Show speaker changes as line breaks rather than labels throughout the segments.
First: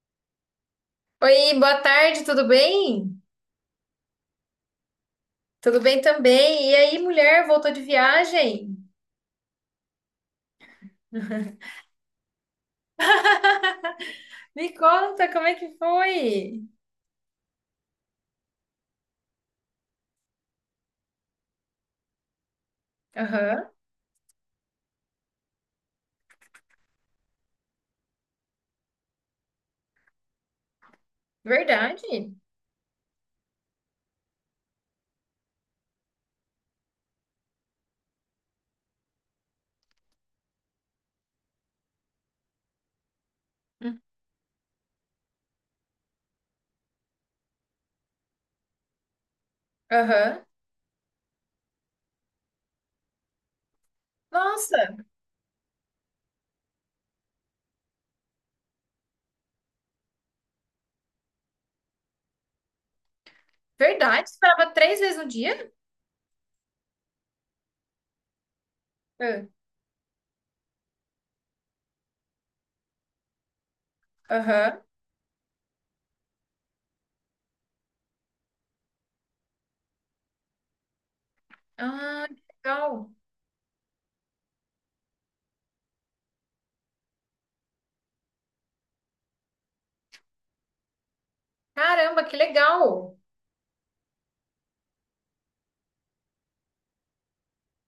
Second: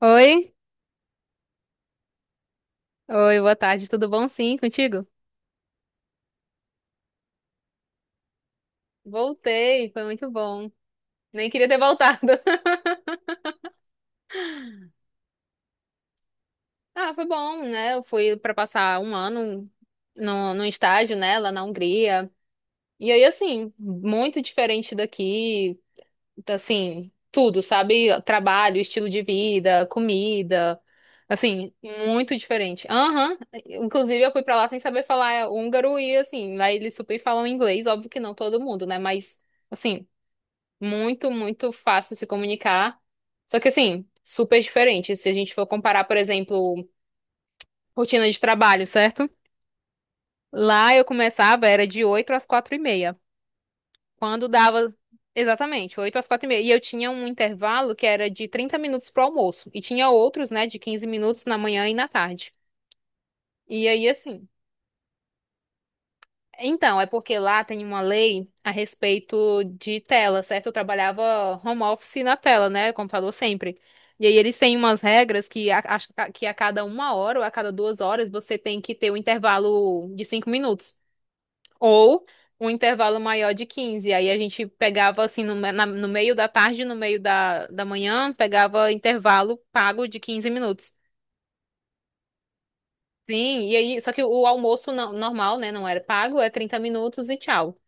Oi,
Oi, boa tarde, tudo bem?
oi, boa tarde, tudo bom? Sim, contigo?
Tudo bem também. E aí, mulher, voltou de viagem?
Voltei, foi muito bom. Nem queria ter voltado.
Me conta, como é que foi?
Ah, foi bom, né? Eu fui pra passar um ano no estágio, né, lá na Hungria. E aí,
Aham,
assim, muito diferente daqui, tá, assim, tudo, sabe? Trabalho, estilo de vida, comida, assim, muito
verdade.
diferente. Aham. Inclusive eu fui pra lá sem saber falar húngaro e, assim, lá eles super falam inglês, óbvio que não todo mundo, né? Mas, assim. Muito, muito fácil se comunicar. Só que
Hum.
assim, super diferente. Se a gente for comparar, por exemplo, rotina de trabalho, certo?
Aham.
Lá eu começava, era de 8h às 4h30. Quando dava,
Nossa,
exatamente, 8h às 4h30. E eu tinha um intervalo que era de 30 minutos pro almoço. E tinha outros, né, de 15 minutos na manhã e na tarde. E aí,
verdade? Você
assim,
parava três vezes no dia?
então, é porque lá tem uma lei a
Ah,
respeito de tela, certo? Eu trabalhava home office na tela, né? Computador sempre. E aí eles têm
aham.
umas regras que acho que a cada 1 hora ou a cada 2 horas você tem que ter um intervalo de 5 minutos. Ou
Ah, que
um
legal.
intervalo maior de 15. Aí a gente pegava assim no meio da tarde, no meio da manhã, pegava intervalo pago de 15 minutos.
Caramba, que legal.
Sim, e aí, só que o almoço normal, né? Não era pago, é 30 minutos e tchau.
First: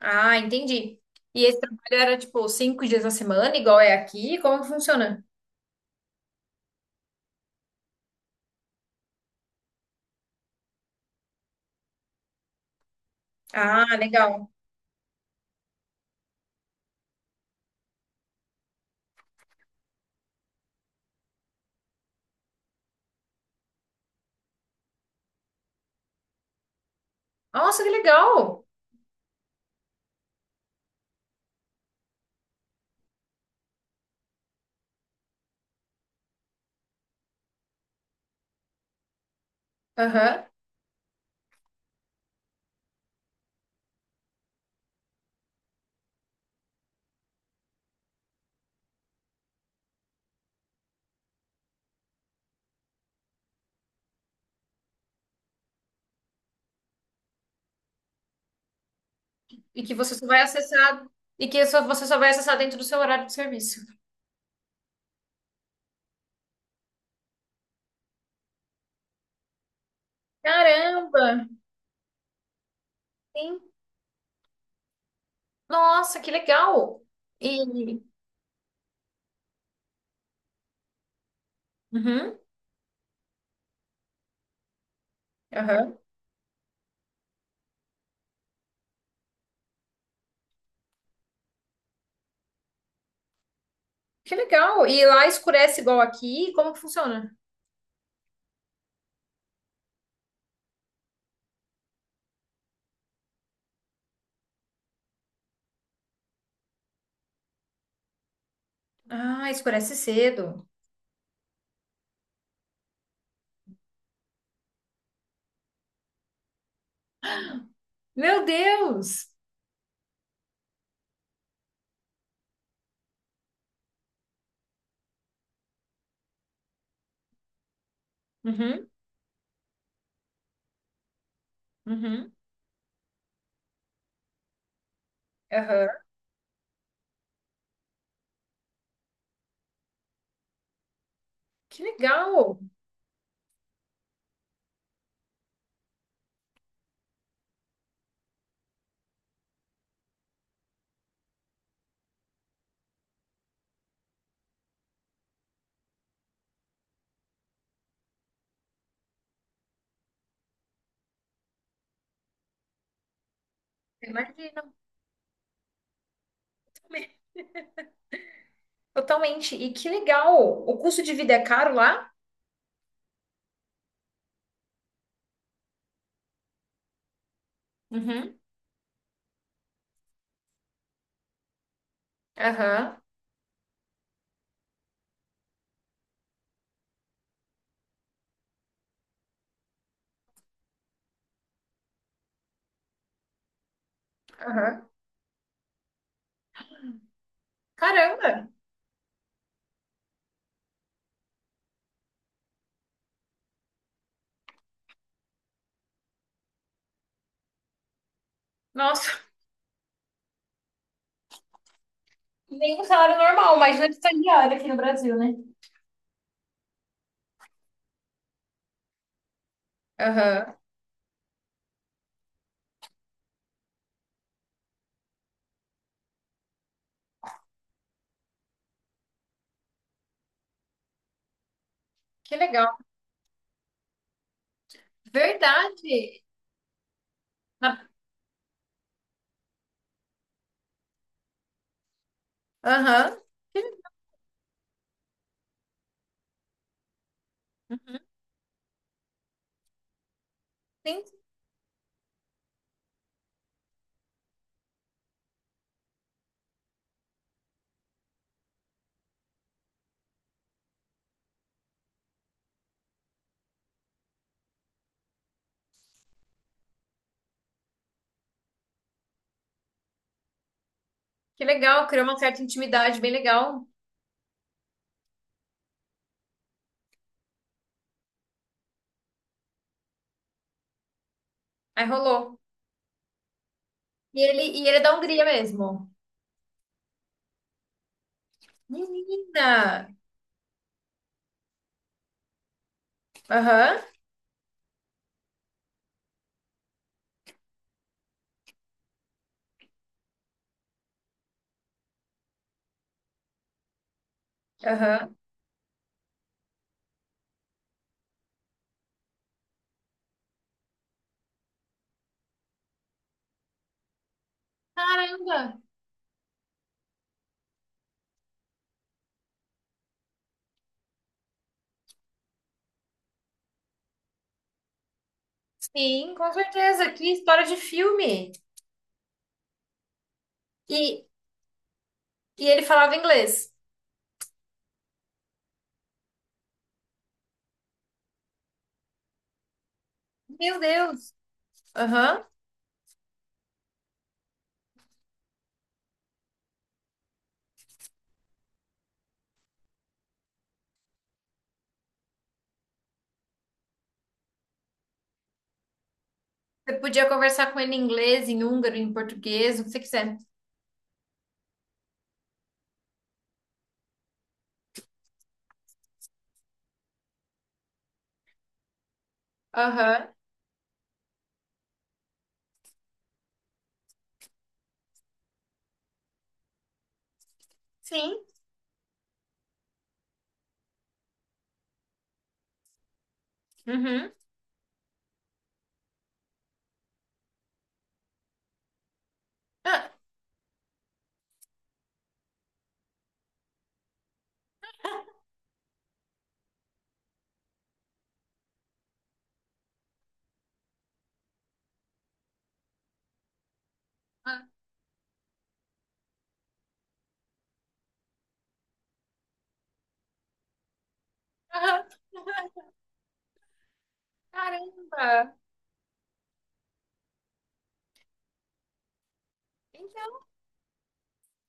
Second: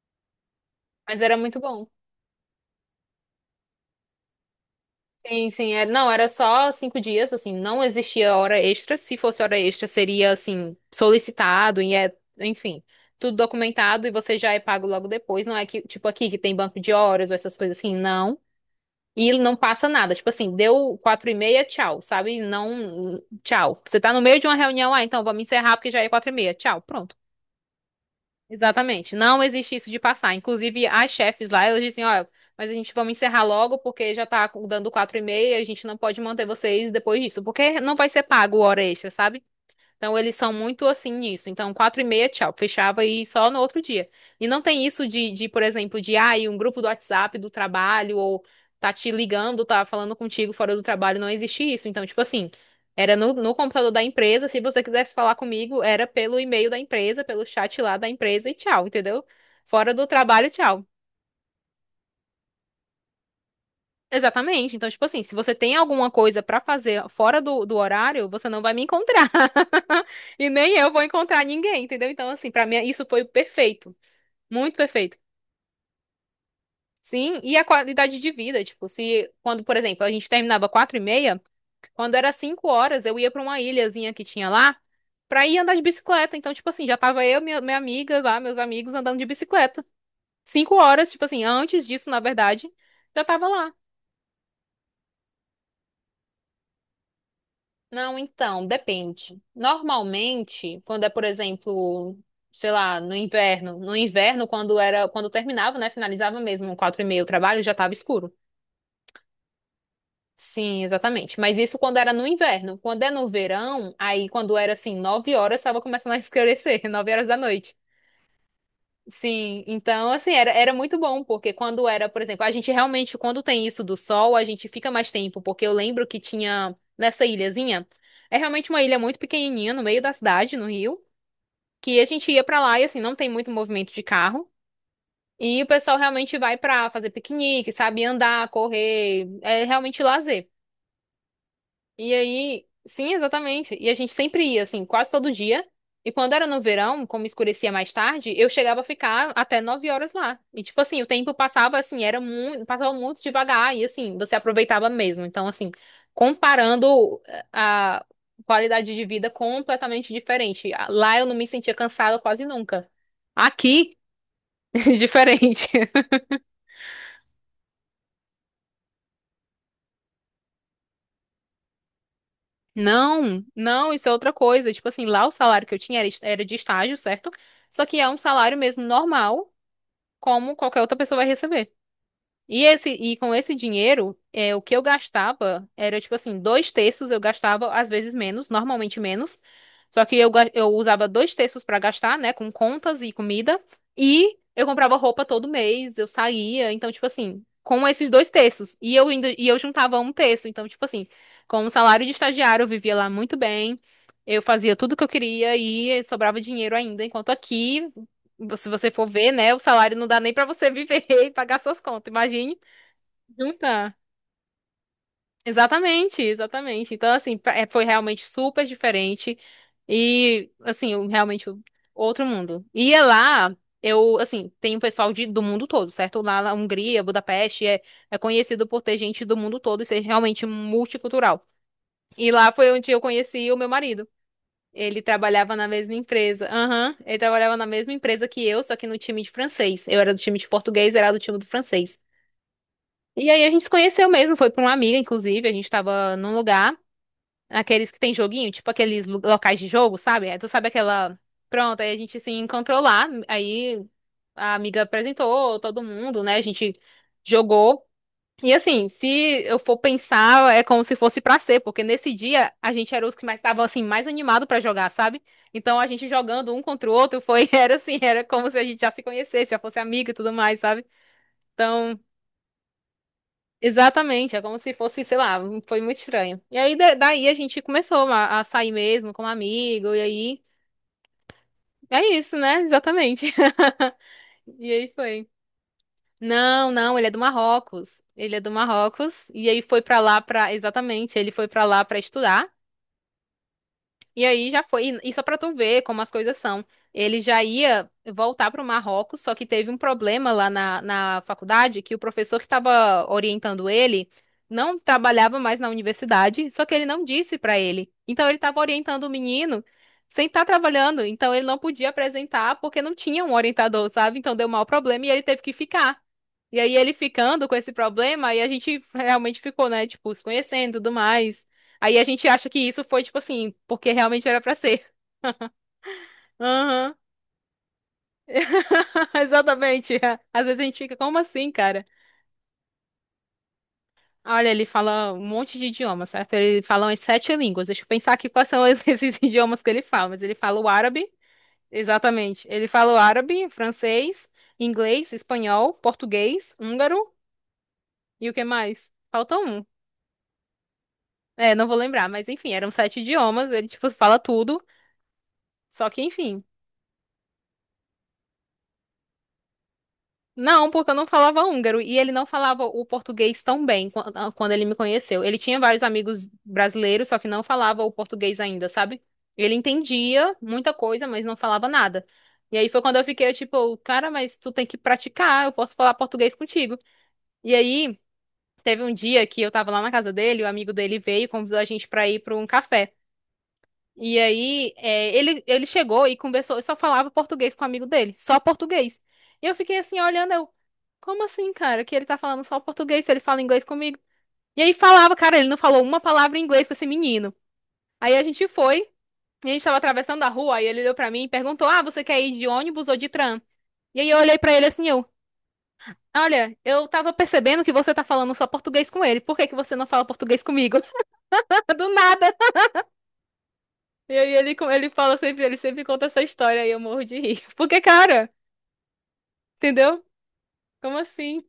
Ah, entendi.
Mas era
E
muito
esse trabalho
bom.
era tipo cinco dias na semana, igual é aqui? Como que funciona?
Sim, sim, é, não, era só 5 dias, assim, não existia hora extra. Se fosse hora extra, seria, assim, solicitado e é, enfim, tudo
Ah,
documentado e você
legal.
já é pago logo depois. Não é que, tipo, aqui que tem banco de horas ou essas coisas assim, não. E não passa nada, tipo assim, deu 4h30, tchau, sabe? Não, tchau. Você tá no meio de uma reunião, ah, então vamos encerrar porque já é 4h30, tchau, pronto.
Nossa, que legal.
Exatamente. Não existe isso de passar. Inclusive, as chefes lá, elas dizem, ó, mas a gente vamos encerrar logo porque já tá dando 4h30, a gente não pode manter vocês depois disso, porque não vai ser pago hora extra, sabe? Então eles
Aham.
são muito assim nisso. Então, 4h30, tchau. Fechava e só no outro dia. E não tem isso de, por exemplo, de ah, e um grupo do WhatsApp do trabalho, ou tá te ligando, tá falando contigo fora do trabalho, não existe isso. Então, tipo assim, era no computador da empresa. Se você quisesse falar comigo, era pelo e-mail da empresa, pelo chat lá da empresa e tchau, entendeu?
E
Fora
que
do
você só vai
trabalho, tchau.
acessar, você só vai acessar dentro do seu horário de serviço.
Exatamente. Então, tipo assim, se você tem alguma coisa pra fazer fora do horário, você não vai me encontrar. E nem eu vou
Caramba!
encontrar ninguém, entendeu? Então, assim, pra mim isso foi
Sim.
perfeito. Muito perfeito.
Nossa, que legal!
Sim, e a
E.
qualidade de vida, tipo, se quando, por exemplo, a gente terminava 4h30, quando era
Uhum,
5h, eu ia pra uma ilhazinha que tinha lá pra ir andar de
aham.
bicicleta. Então, tipo assim, já tava eu, minha amiga lá, meus amigos andando de bicicleta. 5h, tipo assim, antes disso, na verdade, já tava lá.
Que legal! E lá escurece igual aqui? Como que funciona?
Não, então, depende. Normalmente, quando é, por exemplo, sei lá, no inverno, quando era, quando terminava, né, finalizava mesmo, 4h30 o trabalho, já estava escuro.
Ah, escurece cedo.
Sim, exatamente. Mas isso quando era no inverno. Quando é no verão, aí quando era assim, 9h, estava começando a escurecer, 9h da noite.
Meu Deus!
Sim, então assim, era muito bom, porque quando era, por exemplo, a gente realmente, quando tem isso do sol, a gente fica mais tempo, porque eu lembro que tinha nessa ilhazinha, é realmente uma
Uhum,
ilha muito pequenininha, no meio da cidade, no Rio, que a gente
uhum,
ia pra lá e assim, não tem muito movimento de carro, e o
aham.
pessoal realmente vai pra fazer piquenique, sabe, andar, correr, é realmente lazer.
Que
E
legal!
aí, sim, exatamente. E a gente sempre ia, assim, quase todo dia. E quando era no verão, como escurecia mais tarde, eu chegava a ficar até 9h lá. E tipo assim, o tempo passava assim, era muito, passava muito devagar e assim, você aproveitava mesmo. Então, assim, comparando a qualidade de vida completamente diferente. Lá eu não me sentia cansada quase nunca. Aqui,
Imagina.
diferente.
Totalmente. E que legal! O custo de vida é caro lá?
Não, não, isso é outra coisa. Tipo assim, lá o salário que eu tinha era de estágio, certo? Só que é um
Uhum,
salário mesmo normal, como qualquer outra pessoa vai receber. E esse,
aham,
e com esse dinheiro, é, o que eu gastava era tipo assim, dois terços eu gastava, às vezes menos, normalmente menos. Só que eu usava dois terços pra gastar, né, com contas e comida. E eu
aham.
comprava roupa todo mês, eu saía. Então, tipo assim, com esses dois
Caramba!
terços. E eu juntava um terço. Então, tipo assim, com o salário de estagiário, eu vivia lá muito bem. Eu fazia tudo que eu queria e sobrava dinheiro ainda. Enquanto aqui, se você for
Nossa!
ver, né, o salário não dá nem pra você viver e pagar suas contas. Imagine.
Nem um salário
Não
normal, mas não é
tá.
estagiário aqui no Brasil, né?
Exatamente, exatamente. Então, assim, foi realmente super diferente. E,
Aham,
assim, realmente outro mundo. E é lá, eu, assim, tem um pessoal do mundo todo, certo? Lá na Hungria, Budapeste, é conhecido por ter gente do mundo todo e ser realmente multicultural. E
que
lá
legal.
foi onde eu conheci o meu marido. Ele trabalhava na mesma
Verdade.
empresa. Aham, ele trabalhava na
Na-
mesma empresa que eu, só que no time de francês. Eu era do time de português, era do time do francês.
aham,
E aí a gente
que,
se conheceu mesmo, foi pra uma amiga, inclusive, a gente tava num lugar, aqueles que tem joguinho, tipo aqueles locais de jogo, sabe? Aí tu sabe
sim,
aquela. Pronto, aí a gente se encontrou lá, aí a amiga apresentou todo mundo, né? A gente jogou. E assim, se eu for pensar, é como se fosse pra ser, porque nesse dia a gente era os que mais estavam assim, mais animado pra jogar, sabe? Então a gente jogando um contra o outro foi, era assim, era como se a gente já se conhecesse, já fosse amigo e tudo mais, sabe?
que legal.
Então.
Criou uma certa intimidade, bem legal.
Exatamente, é como se fosse, sei lá, um, foi muito estranho. E aí, daí a gente começou a sair mesmo como amigo, e aí,
Aí
é isso,
rolou.
né? Exatamente.
E
E
ele é
aí
da Hungria
foi.
mesmo.
Não, não, ele é do Marrocos. Ele é do Marrocos, e aí
Menina!
foi pra lá exatamente, ele foi pra lá pra estudar.
Aham,
E aí já foi, e só pra tu ver como as coisas são. Ele já ia voltar pro Marrocos, só que teve um problema lá na faculdade, que o professor que estava orientando ele não
aham.
trabalhava mais na universidade, só que ele não disse pra ele. Então ele estava orientando o menino sem estar trabalhando, então ele não podia apresentar porque não tinha um orientador, sabe? Então deu mau problema e ele teve que
Caramba!
ficar. E aí ele ficando com esse problema, aí a gente realmente ficou, né, tipo, se conhecendo e tudo mais. Aí a gente acha que isso foi, tipo assim, porque realmente era pra ser.
Sim, com certeza.
Aham.
Que história de filme.
Exatamente. Às vezes a gente fica,
E,
como assim, cara?
e ele falava inglês.
Olha, ele fala um monte de idiomas, certo? Ele fala umas 7 línguas. Deixa eu pensar aqui quais são esses idiomas que ele fala. Mas ele
Meu
fala o árabe,
Deus! Aham.
exatamente. Ele fala o árabe, francês, inglês, espanhol, português, húngaro e o que mais? Falta um. É, não vou lembrar, mas enfim, eram 7 idiomas. Ele, tipo, fala tudo. Só que, enfim.
Você podia conversar com ele em inglês, em húngaro, em português, o que você quiser.
Não, porque eu não falava húngaro e ele não falava o português tão bem quando ele me conheceu. Ele tinha vários amigos brasileiros, só que não falava o português ainda, sabe? Ele
Aham.
entendia muita coisa, mas não falava nada. E aí foi quando eu fiquei tipo, cara, mas tu tem que praticar, eu posso falar português contigo. E aí
Sim.
teve um dia que eu tava lá na casa dele, o amigo dele veio e convidou a gente pra ir pra um café.
Uhum.
E aí, é, ele chegou e conversou, e só falava português com o amigo dele, só português. E eu fiquei assim, olhando, eu, como assim, cara, que ele tá falando só português, se ele fala inglês comigo? E aí falava, cara, ele não falou uma palavra em inglês com esse menino. Aí a gente foi, e a gente tava atravessando a rua, aí ele olhou pra mim e perguntou, ah, você quer ir de ônibus ou de tram? E aí eu olhei pra ele assim, eu, olha, eu tava percebendo que você tá falando só português com ele, por que que você não fala português comigo? Do nada. E aí ele fala
Caramba!
sempre, ele sempre conta essa história e eu morro de rir. Porque, cara, entendeu?
Então,
Como assim?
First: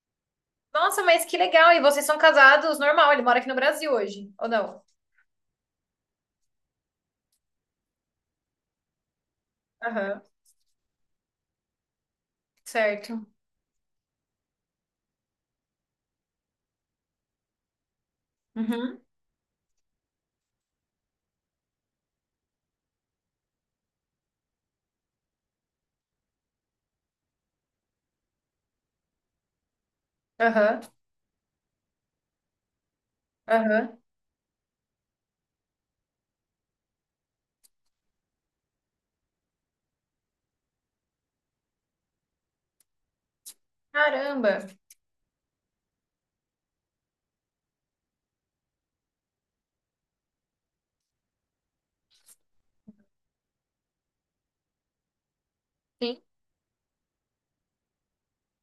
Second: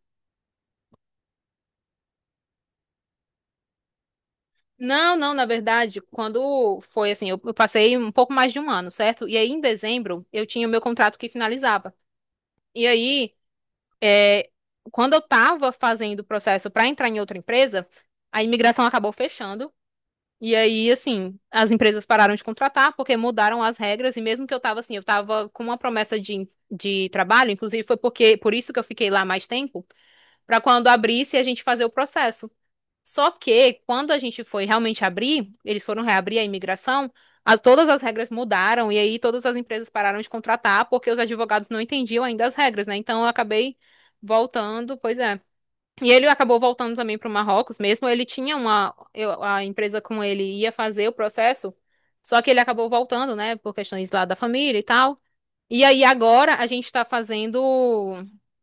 nossa, mas que legal! E vocês são casados normal? Ele mora aqui no Brasil hoje, ou não?
Não, não, na verdade, quando foi assim, eu passei um pouco mais de um ano, certo? E aí, em
Aham,
dezembro, eu tinha o meu contrato que finalizava. E
certo.
aí, é, quando eu tava fazendo o processo para entrar em outra empresa, a imigração
Uhum.
acabou fechando. E aí, assim, as empresas pararam de contratar porque mudaram as regras. E mesmo que eu tava assim, eu tava com uma promessa de trabalho, inclusive foi porque por isso que eu fiquei lá mais tempo. Para
Aham,
quando abrisse a gente fazer o processo. Só que
aham.
quando a gente foi realmente abrir, eles foram reabrir a imigração, todas as regras mudaram e aí todas as empresas pararam de contratar porque os advogados não entendiam ainda as regras, né? Então eu acabei
Caramba!
voltando, pois é. E ele acabou voltando também para o Marrocos mesmo. Ele tinha uma, a empresa com ele ia fazer o processo, só que ele acabou voltando, né, por questões lá da família e tal. E aí
Sim.
agora a gente está fazendo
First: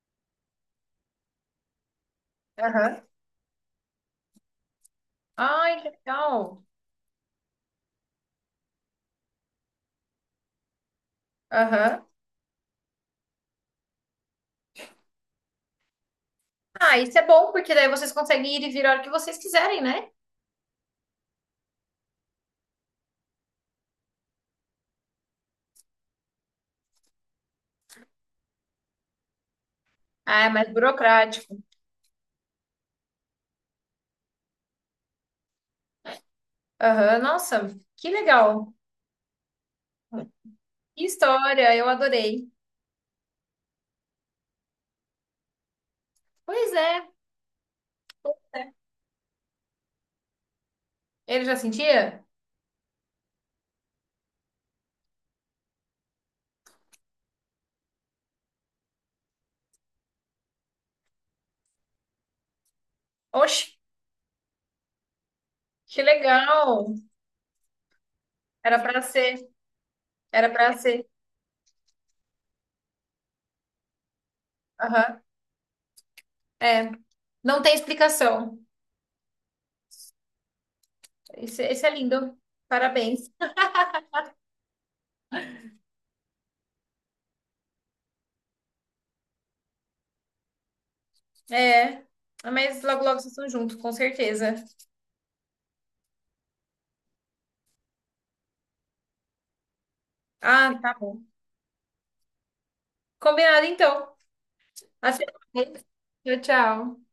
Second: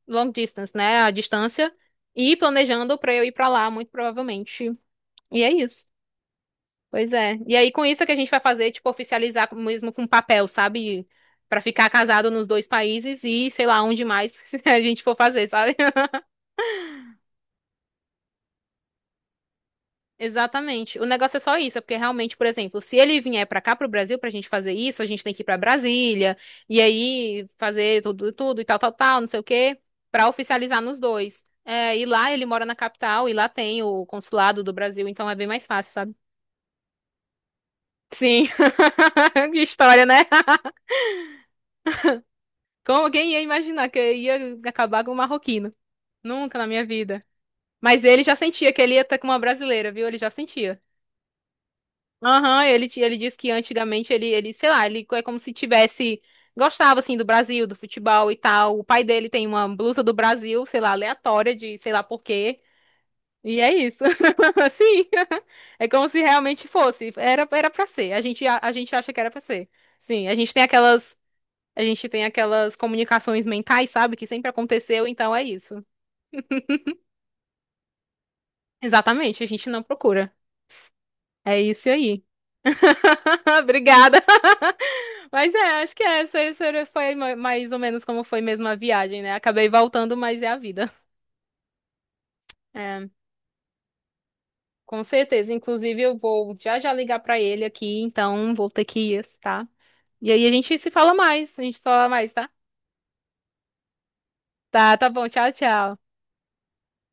long distance, né? A distância e
Aham.
planejando para eu ir para lá, muito provavelmente. E é
Ai,
isso.
que legal!
Pois é. E aí com isso é que a gente vai fazer, tipo, oficializar mesmo com papel, sabe? Para ficar
Aham.
casado nos dois países e sei lá onde mais a gente for fazer, sabe?
Ah, isso é bom, porque daí vocês conseguem ir e vir a hora que vocês quiserem, né?
Exatamente. O negócio é só isso, é porque realmente, por exemplo, se ele vier pra cá pro Brasil pra gente fazer isso, a gente tem que ir pra Brasília e aí fazer tudo, tudo e tal, tal, tal, não sei o quê, pra
Ah, é mais
oficializar nos dois.
burocrático.
É, e lá ele mora na capital e lá tem o consulado do Brasil, então é bem mais fácil, sabe?
Aham, nossa, que
Sim.
legal!
Que história, né?
Que história, eu adorei.
Como quem ia imaginar que eu ia acabar com um marroquino? Nunca na
Pois
minha
é,
vida. Mas ele já sentia que ele ia estar com uma brasileira, viu? Ele já sentia.
ele já sentia?
Aham, ele disse que antigamente ele, sei lá, ele é como se tivesse, gostava assim do Brasil, do futebol e tal. O pai dele tem uma blusa do Brasil, sei lá, aleatória de sei lá por quê. E
Oxe,
é isso. Assim, é
que
como se realmente
legal!
fosse. Era pra ser. A
Era
gente
pra
acha que era pra
ser.
ser. Sim, a
Era
gente tem
pra ser.
aquelas, a gente tem aquelas comunicações mentais, sabe, que sempre aconteceu,
Aham.
então é isso.
É. Não tem explicação.
Exatamente, a gente não procura. É
Esse
isso
é
aí.
lindo. Parabéns.
Obrigada. Mas é, acho que essa foi mais ou menos como foi mesmo a viagem, né? Acabei voltando, mas é a vida.
É. Mas logo,
É,
logo vocês estão juntos, com certeza.
com certeza. Inclusive, eu vou já já ligar pra ele aqui, então vou ter que ir, tá? E aí
Ah, tá bom.
a gente se fala mais, tá?
Combinado, então.
Tá, tá
Até
bom. Tchau,
mais.
tchau.
Tchau, tchau.